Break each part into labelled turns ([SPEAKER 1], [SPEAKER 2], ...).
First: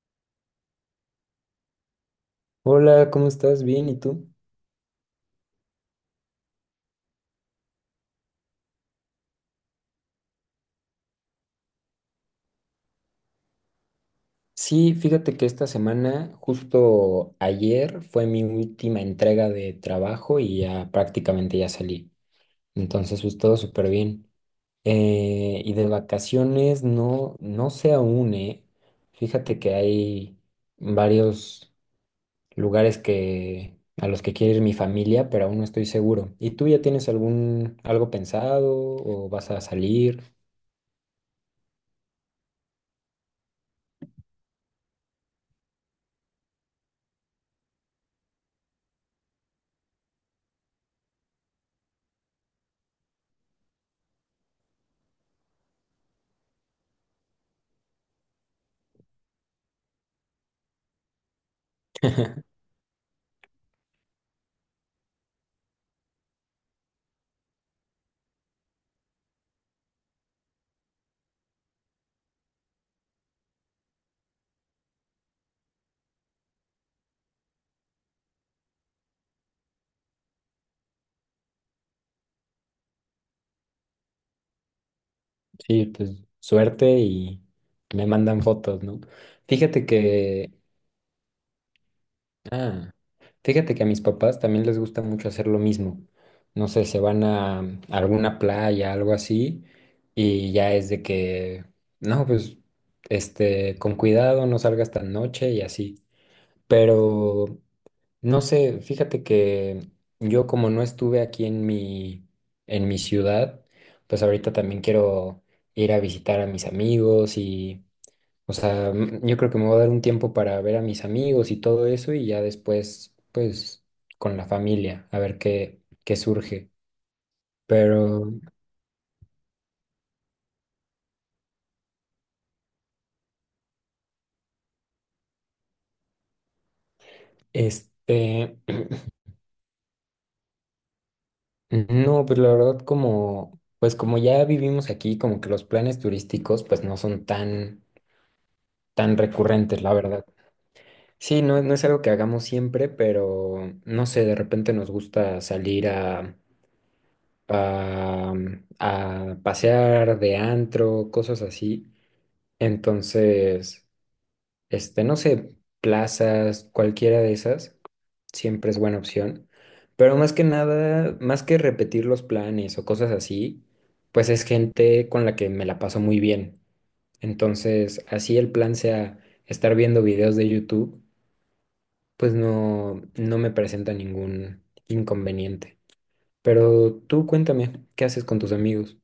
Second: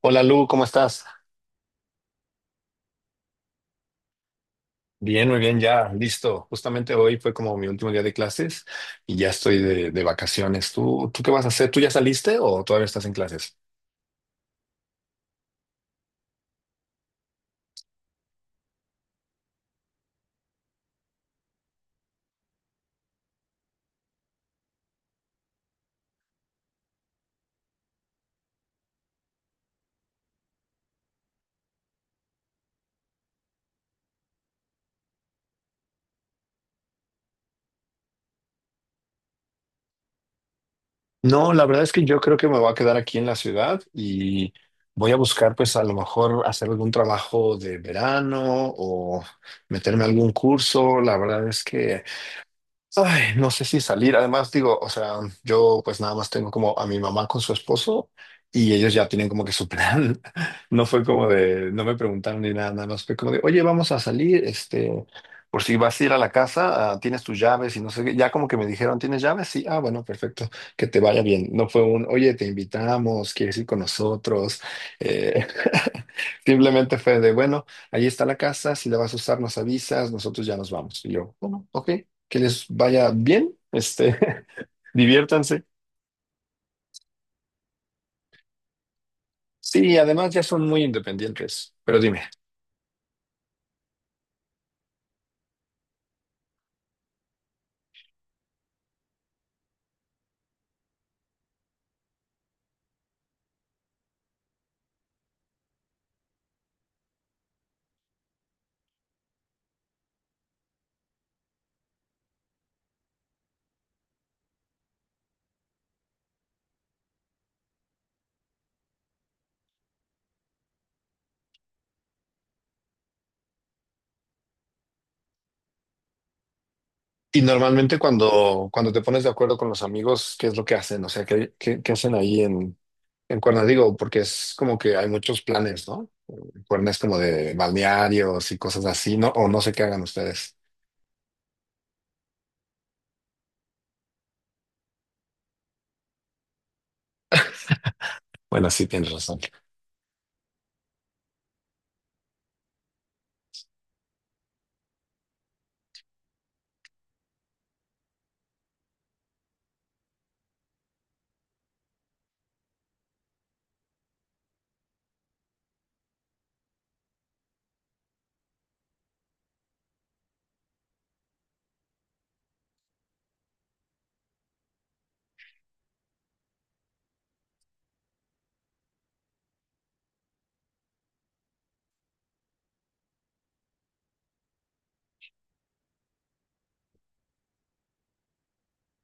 [SPEAKER 1] Hola Lu, ¿cómo estás?
[SPEAKER 2] Hola, ¿cómo estás? Bien, ¿y tú?
[SPEAKER 1] Bien, muy bien, ya, listo. Justamente hoy fue como mi último día de clases y ya estoy de vacaciones. ¿Tú qué vas a hacer? ¿Tú ya saliste o todavía estás en clases?
[SPEAKER 2] Sí, fíjate que esta semana, justo ayer, fue mi última entrega de trabajo y ya prácticamente ya salí. Entonces, pues todo súper bien. Y de vacaciones, no, no sé aún, ¿eh? Fíjate que hay varios lugares a los que quiere ir mi familia, pero aún no estoy seguro. ¿Y tú ya tienes algo pensado o vas a salir?
[SPEAKER 1] No, la verdad es que yo creo que me voy a quedar aquí en la ciudad y voy a buscar pues a lo mejor hacer algún trabajo de verano o meterme a algún curso. La verdad es que ay, no sé si salir. Además, digo, o sea, yo pues nada más tengo como a mi mamá con su esposo y ellos ya tienen como que su plan. No fue como de, no me preguntaron ni nada, nada más fue como de, oye, vamos a salir, este, por si vas a ir a la casa, ah, tienes tus llaves y no sé qué. Ya como que me dijeron, ¿tienes llaves? Sí, ah, bueno, perfecto, que te vaya bien. No fue un, oye, te invitamos, quieres ir con nosotros. Eh, simplemente fue de, bueno, ahí está la casa, si la vas a usar, nos avisas, nosotros ya nos vamos. Y yo, bueno, ok, que les vaya bien, este, diviértanse.
[SPEAKER 2] Sí, pues suerte y me mandan fotos, ¿no? Fíjate
[SPEAKER 1] Sí, además ya
[SPEAKER 2] que,
[SPEAKER 1] son muy independientes, pero dime.
[SPEAKER 2] ah, Fíjate que a mis papás también les gusta mucho hacer lo mismo. No sé, se van a, a alguna playa, algo así, y ya es de que, no, pues, este, con cuidado, no salgas tan noche y así. Pero, no sé, fíjate que yo como no estuve en mi ciudad, pues ahorita también quiero ir a visitar a mis amigos y o sea, yo creo que me voy a dar un tiempo para ver a mis amigos y todo eso y ya después, pues, con la familia, a ver qué surge.
[SPEAKER 1] Y normalmente
[SPEAKER 2] Pero,
[SPEAKER 1] cuando te pones de acuerdo con los amigos, ¿qué es lo que hacen? O sea, ¿qué hacen ahí en Cuerna? Digo, porque es como que hay muchos planes, ¿no? Cuerna es como de balnearios
[SPEAKER 2] este,
[SPEAKER 1] y cosas así, ¿no? O no sé qué hagan ustedes.
[SPEAKER 2] no, pues la verdad como, pues como ya vivimos aquí, como que los planes turísticos, pues no son
[SPEAKER 1] Bueno, sí, tienes
[SPEAKER 2] tan
[SPEAKER 1] razón.
[SPEAKER 2] recurrentes, la verdad. Sí, no, no es algo que hagamos siempre, pero no sé, de repente nos gusta salir a, a pasear de antro, cosas así. Entonces, este, no sé, plazas, cualquiera de esas, siempre es buena opción. Pero más que nada, más que repetir los planes o cosas así, pues es gente con la que me la paso muy bien. Entonces, así el plan sea estar viendo videos de YouTube, pues no, no me presenta ningún inconveniente. Pero tú cuéntame, ¿qué haces con tus amigos?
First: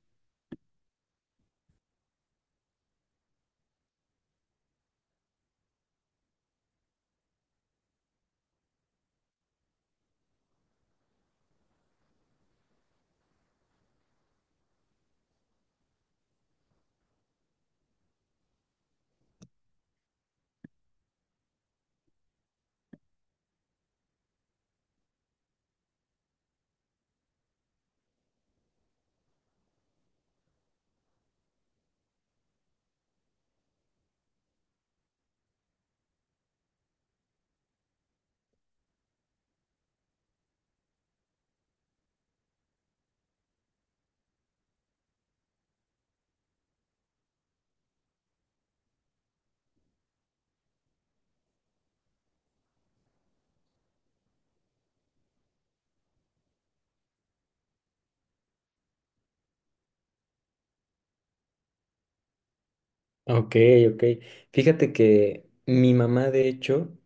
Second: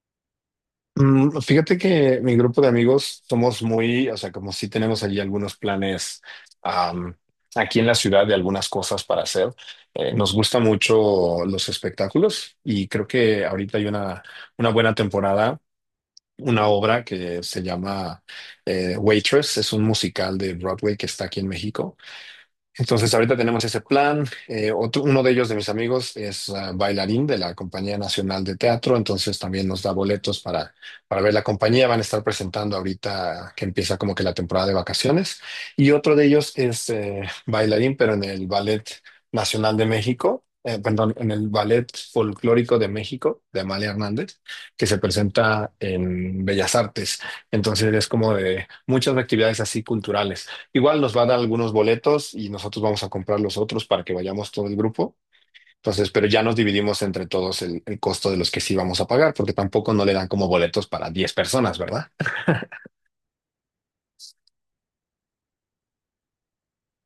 [SPEAKER 1] Fíjate que mi grupo de amigos somos muy, o sea, como si tenemos allí algunos planes am, aquí en la ciudad de algunas cosas para hacer. Nos gusta mucho los espectáculos y creo que ahorita hay una buena temporada, una obra que se llama Waitress, es un musical de Broadway que está aquí en México. Entonces, ahorita tenemos ese plan. Uno de ellos de mis amigos es bailarín de la Compañía Nacional de Teatro, entonces también nos da boletos para ver la compañía. Van a estar presentando ahorita que empieza como que la temporada de vacaciones. Y otro de ellos es bailarín, pero en el Ballet Nacional de México, perdón, en el Ballet Folclórico de México, de Amalia Hernández, que se presenta en Bellas Artes. Entonces, es como de muchas actividades así culturales. Igual nos van a dar algunos boletos y nosotros vamos a comprar los otros para que vayamos todo el grupo. Entonces, pero ya nos dividimos entre todos el costo de los que sí vamos a pagar, porque tampoco no le dan como boletos para 10 personas, ¿verdad?
[SPEAKER 2] Ok, ok. Fíjate que mi mamá, de hecho,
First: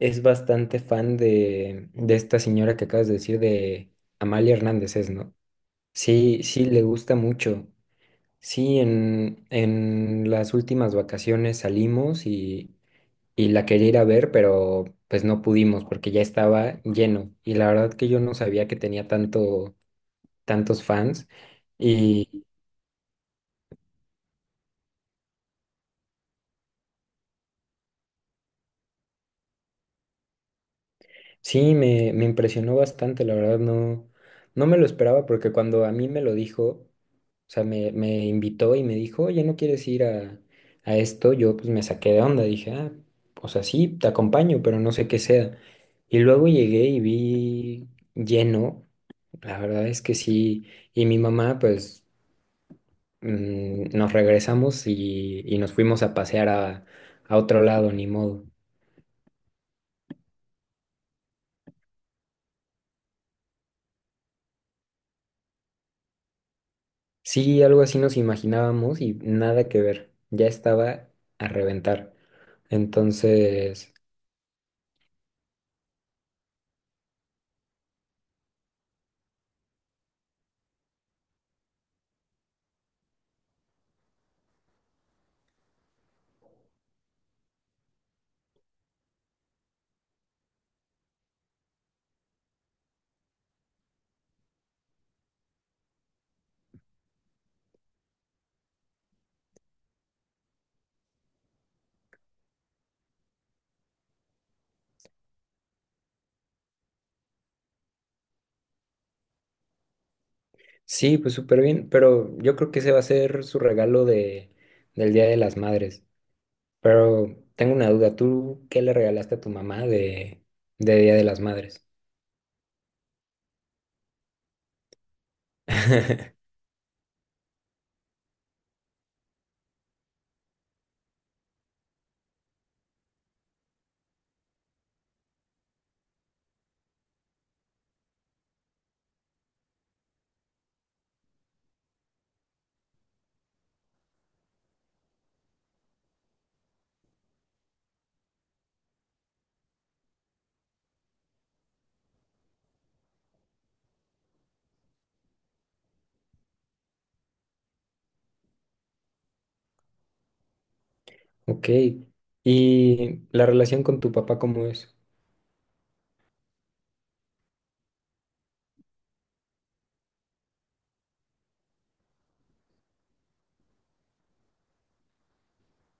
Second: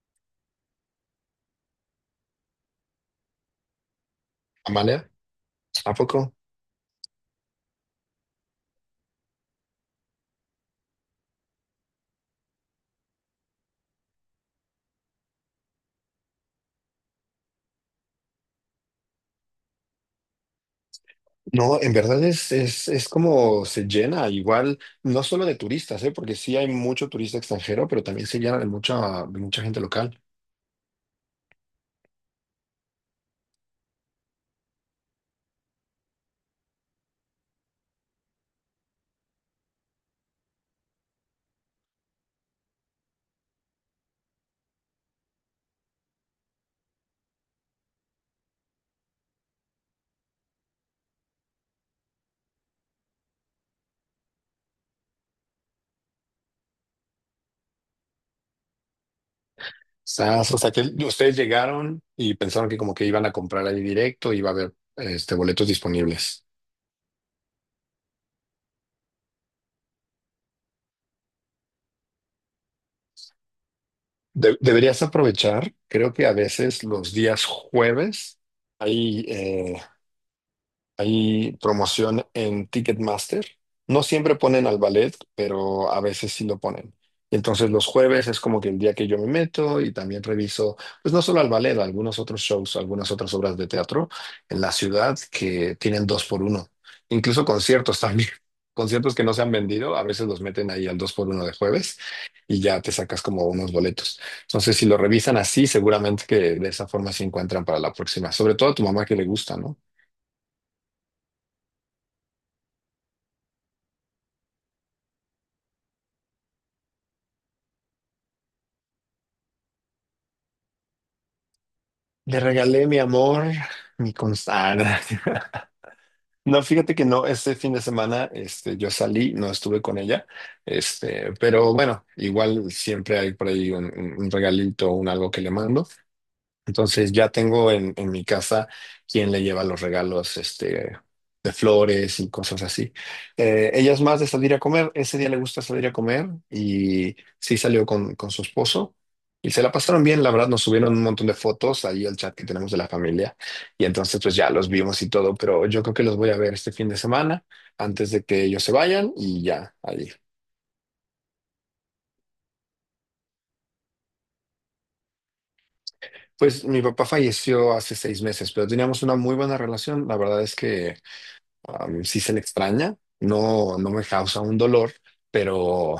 [SPEAKER 2] es bastante fan de esta señora que acabas de decir, de Amalia Hernández,
[SPEAKER 1] Amalia,
[SPEAKER 2] es, ¿no?
[SPEAKER 1] ¿a poco?
[SPEAKER 2] Sí, sí, le gusta mucho. Sí, en las últimas vacaciones salimos y la quería ir a ver, pero pues no pudimos porque ya estaba lleno. Y la verdad que yo no sabía que tenía tantos fans.
[SPEAKER 1] No, en verdad es como se llena igual, no solo de turistas, ¿eh? Porque sí hay mucho turista extranjero, pero también se llena de mucha gente local.
[SPEAKER 2] Sí, me impresionó bastante, la verdad, no, no me lo esperaba porque cuando a mí me lo dijo, o sea, me invitó y me dijo, oye, ¿no quieres ir a esto? Yo pues me saqué de onda, dije, ah, o sea, sí, te acompaño, pero no sé qué sea. Y luego llegué y vi lleno, la verdad es que sí, y mi mamá pues nos regresamos y nos fuimos a pasear a otro lado, ni modo.
[SPEAKER 1] Sas, o sea, que ustedes llegaron y pensaron que como que iban a comprar ahí directo, iba a haber este, boletos disponibles.
[SPEAKER 2] Sí, algo así nos imaginábamos y nada que ver. Ya estaba a reventar. Entonces,
[SPEAKER 1] Deberías aprovechar, creo que a veces los días jueves hay eh, Hay promoción en Ticketmaster. No siempre ponen al ballet, pero a veces sí lo ponen. Entonces los jueves es como que el día que yo me meto y también reviso, pues no solo al ballet, algunos otros shows, algunas otras obras de teatro en la ciudad que tienen dos por uno. Incluso conciertos también. Conciertos que no se han vendido, a veces los meten ahí al dos por uno de jueves y ya te sacas como unos boletos. Entonces si lo revisan así, seguramente que de esa forma se encuentran para la próxima. Sobre todo a tu mamá que le gusta, ¿no?
[SPEAKER 2] sí, pues súper bien, pero yo creo que ese va a ser su regalo del Día de las Madres. Pero tengo una duda, ¿tú qué le regalaste a tu mamá de Día de las Madres?
[SPEAKER 1] Le regalé mi amor, mi constancia. No, fíjate que no, este fin de semana este, yo salí, no estuve con ella, este, pero bueno, igual siempre hay por ahí un regalito, un algo que le mando. Entonces ya tengo en mi casa quien le lleva los regalos, este, de flores y cosas así. Ella es más de salir a comer, ese día le gusta salir a comer y sí salió con su esposo y se la pasaron bien, la verdad, nos subieron un montón de fotos ahí al chat que tenemos de la familia y entonces pues ya los vimos y todo, pero yo creo que los voy a ver este fin de semana antes de que ellos se vayan y ya, ahí.
[SPEAKER 2] Ok, ¿y la relación con tu papá cómo es?
[SPEAKER 1] Pues mi papá falleció hace 6 meses, pero teníamos una muy buena relación, la verdad es que si sí se le extraña, no, no me causa un dolor, pero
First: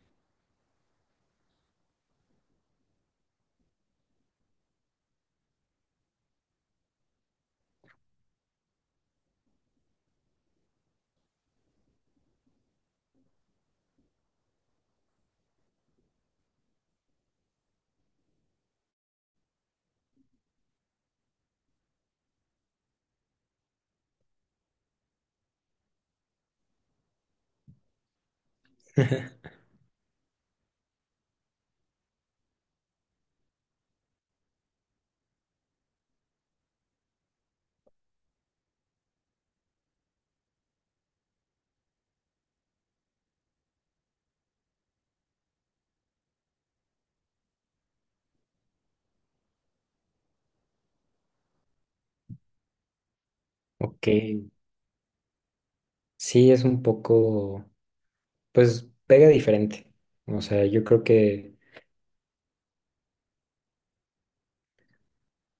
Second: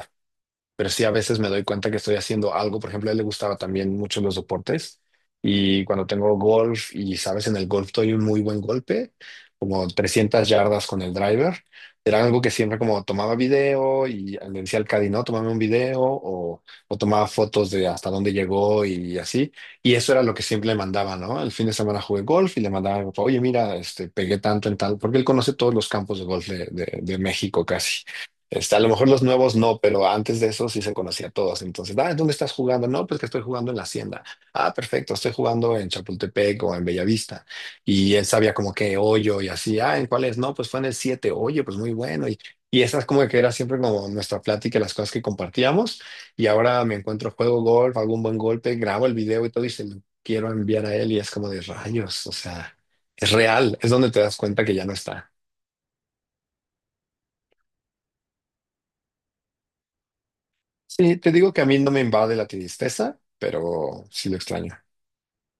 [SPEAKER 1] pero sí a veces me doy cuenta que estoy haciendo algo. Por ejemplo, a él le gustaba también mucho los deportes y cuando tengo golf y sabes, en el golf doy un muy buen golpe, como 300 yardas con el driver. Era algo que siempre como tomaba video y le decía al caddy, no, tomame un video o tomaba fotos de hasta dónde llegó y así. Y eso era lo que siempre le mandaba, ¿no? El fin de semana jugué golf y le mandaba, oye, mira, este, pegué tanto en tal, porque él conoce todos los campos de golf de México casi. Este, a lo mejor los nuevos no, pero antes de eso sí se conocía a todos. Entonces, ah, ¿dónde estás jugando? No, pues que estoy jugando en la hacienda. Ah, perfecto, estoy jugando en Chapultepec o en Bellavista. Y él sabía como que hoyo y así, ah, ¿en cuál es? No, pues fue en el 7. Oye, pues muy bueno. Y esa es como que era siempre como nuestra plática, las cosas que compartíamos. Y ahora me encuentro, juego golf, hago un buen golpe, grabo el video y todo y se lo quiero enviar a él y es como de rayos, o sea, es real, es
[SPEAKER 2] Ok,
[SPEAKER 1] donde te das cuenta que ya no está.
[SPEAKER 2] sí, es un poco, pues pega diferente. O sea, yo creo
[SPEAKER 1] Sí, te digo
[SPEAKER 2] que...
[SPEAKER 1] que a mí no me invade la tristeza, pero sí lo extraño.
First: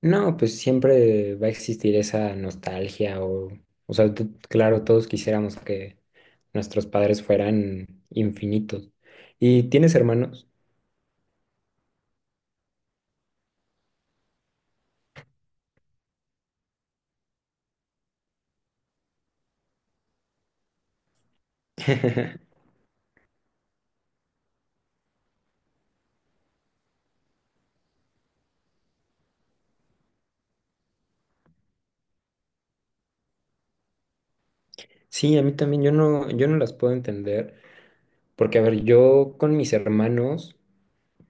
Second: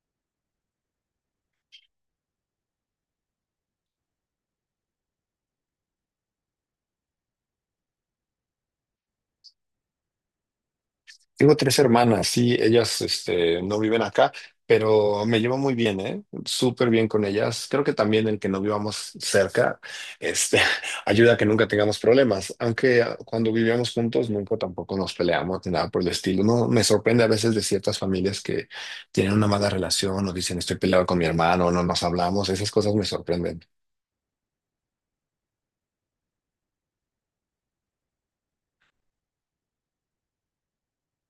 [SPEAKER 2] No, pues siempre va a existir esa nostalgia o sea, claro, todos quisiéramos que nuestros padres fueran infinitos. ¿Y tienes hermanos?
[SPEAKER 1] Tengo tres hermanas, sí, ellas este, no viven acá, pero me llevo muy bien, ¿eh? Súper bien con ellas. Creo que también el que no vivamos cerca, este, ayuda a que nunca tengamos problemas. Aunque cuando vivíamos juntos nunca tampoco nos peleamos ni nada por el estilo. No, me sorprende a veces de ciertas familias que tienen una mala relación o dicen estoy peleado con mi hermano, no nos hablamos. Esas cosas me sorprenden.
[SPEAKER 2] Sí, a mí también, yo no las puedo entender, porque a ver, yo con mis hermanos,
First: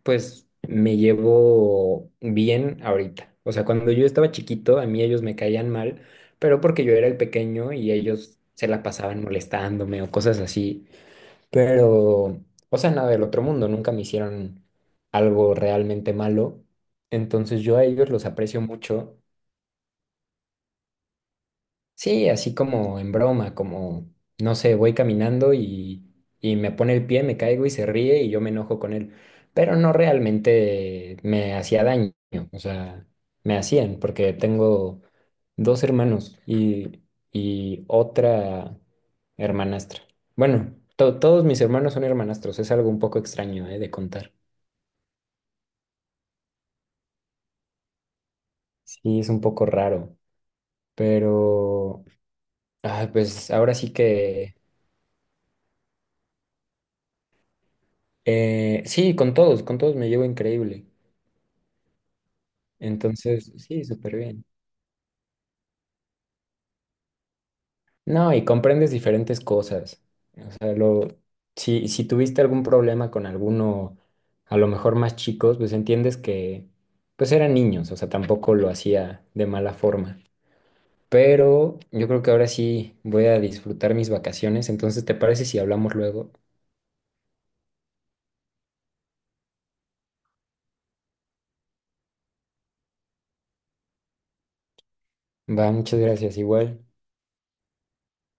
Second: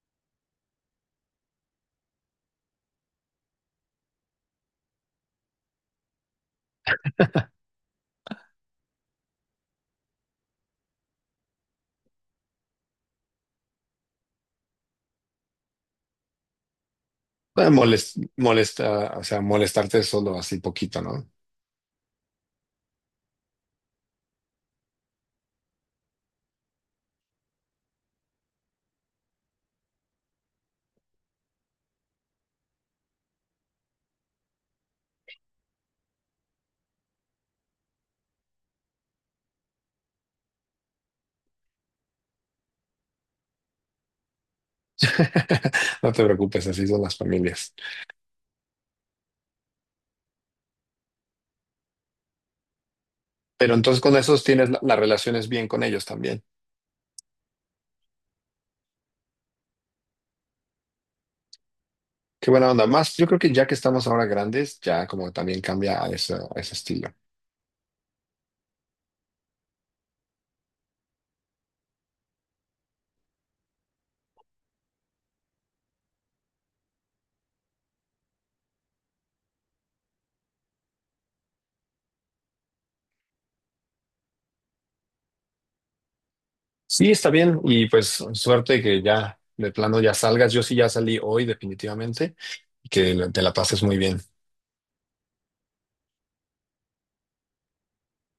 [SPEAKER 2] pues me llevo bien ahorita. O sea, cuando yo estaba chiquito, a mí ellos me caían mal, pero porque yo era el pequeño y ellos se la pasaban molestándome o cosas así. Pero, o sea, nada del otro mundo, nunca me hicieron algo realmente malo. Entonces
[SPEAKER 1] Eh,
[SPEAKER 2] yo a ellos
[SPEAKER 1] molest-
[SPEAKER 2] los aprecio
[SPEAKER 1] molesta,
[SPEAKER 2] mucho.
[SPEAKER 1] o sea, molestarte solo así poquito, ¿no?
[SPEAKER 2] Sí, así como en broma, como, no sé, voy caminando y me pone el pie, me caigo y se ríe y yo me enojo con él. Pero no realmente me hacía daño, o sea, me hacían, porque tengo dos hermanos y otra hermanastra. Bueno, todos mis hermanos son hermanastros, es algo un poco extraño, de contar.
[SPEAKER 1] No te preocupes, así son las familias.
[SPEAKER 2] Sí, es un poco raro, pero ah, pues
[SPEAKER 1] Pero
[SPEAKER 2] ahora sí
[SPEAKER 1] entonces con esos
[SPEAKER 2] que...
[SPEAKER 1] tienes las relaciones bien con ellos también.
[SPEAKER 2] Sí, con todos me llevo increíble.
[SPEAKER 1] Qué buena onda. Más, yo creo que
[SPEAKER 2] Entonces,
[SPEAKER 1] ya que
[SPEAKER 2] sí,
[SPEAKER 1] estamos
[SPEAKER 2] súper
[SPEAKER 1] ahora
[SPEAKER 2] bien.
[SPEAKER 1] grandes, ya como también cambia a ese estilo.
[SPEAKER 2] No, y comprendes diferentes cosas. O sea, lo, si, si tuviste algún problema con alguno, a lo mejor más chicos, pues entiendes que, pues eran niños, o sea, tampoco lo hacía de mala forma. Pero yo creo que ahora sí voy a disfrutar mis vacaciones, entonces, ¿te parece si hablamos luego?
[SPEAKER 1] Sí, está bien. Y pues suerte que ya de plano ya salgas. Yo sí ya salí hoy definitivamente y que te la pases muy bien.
[SPEAKER 2] Va, muchas gracias, igual.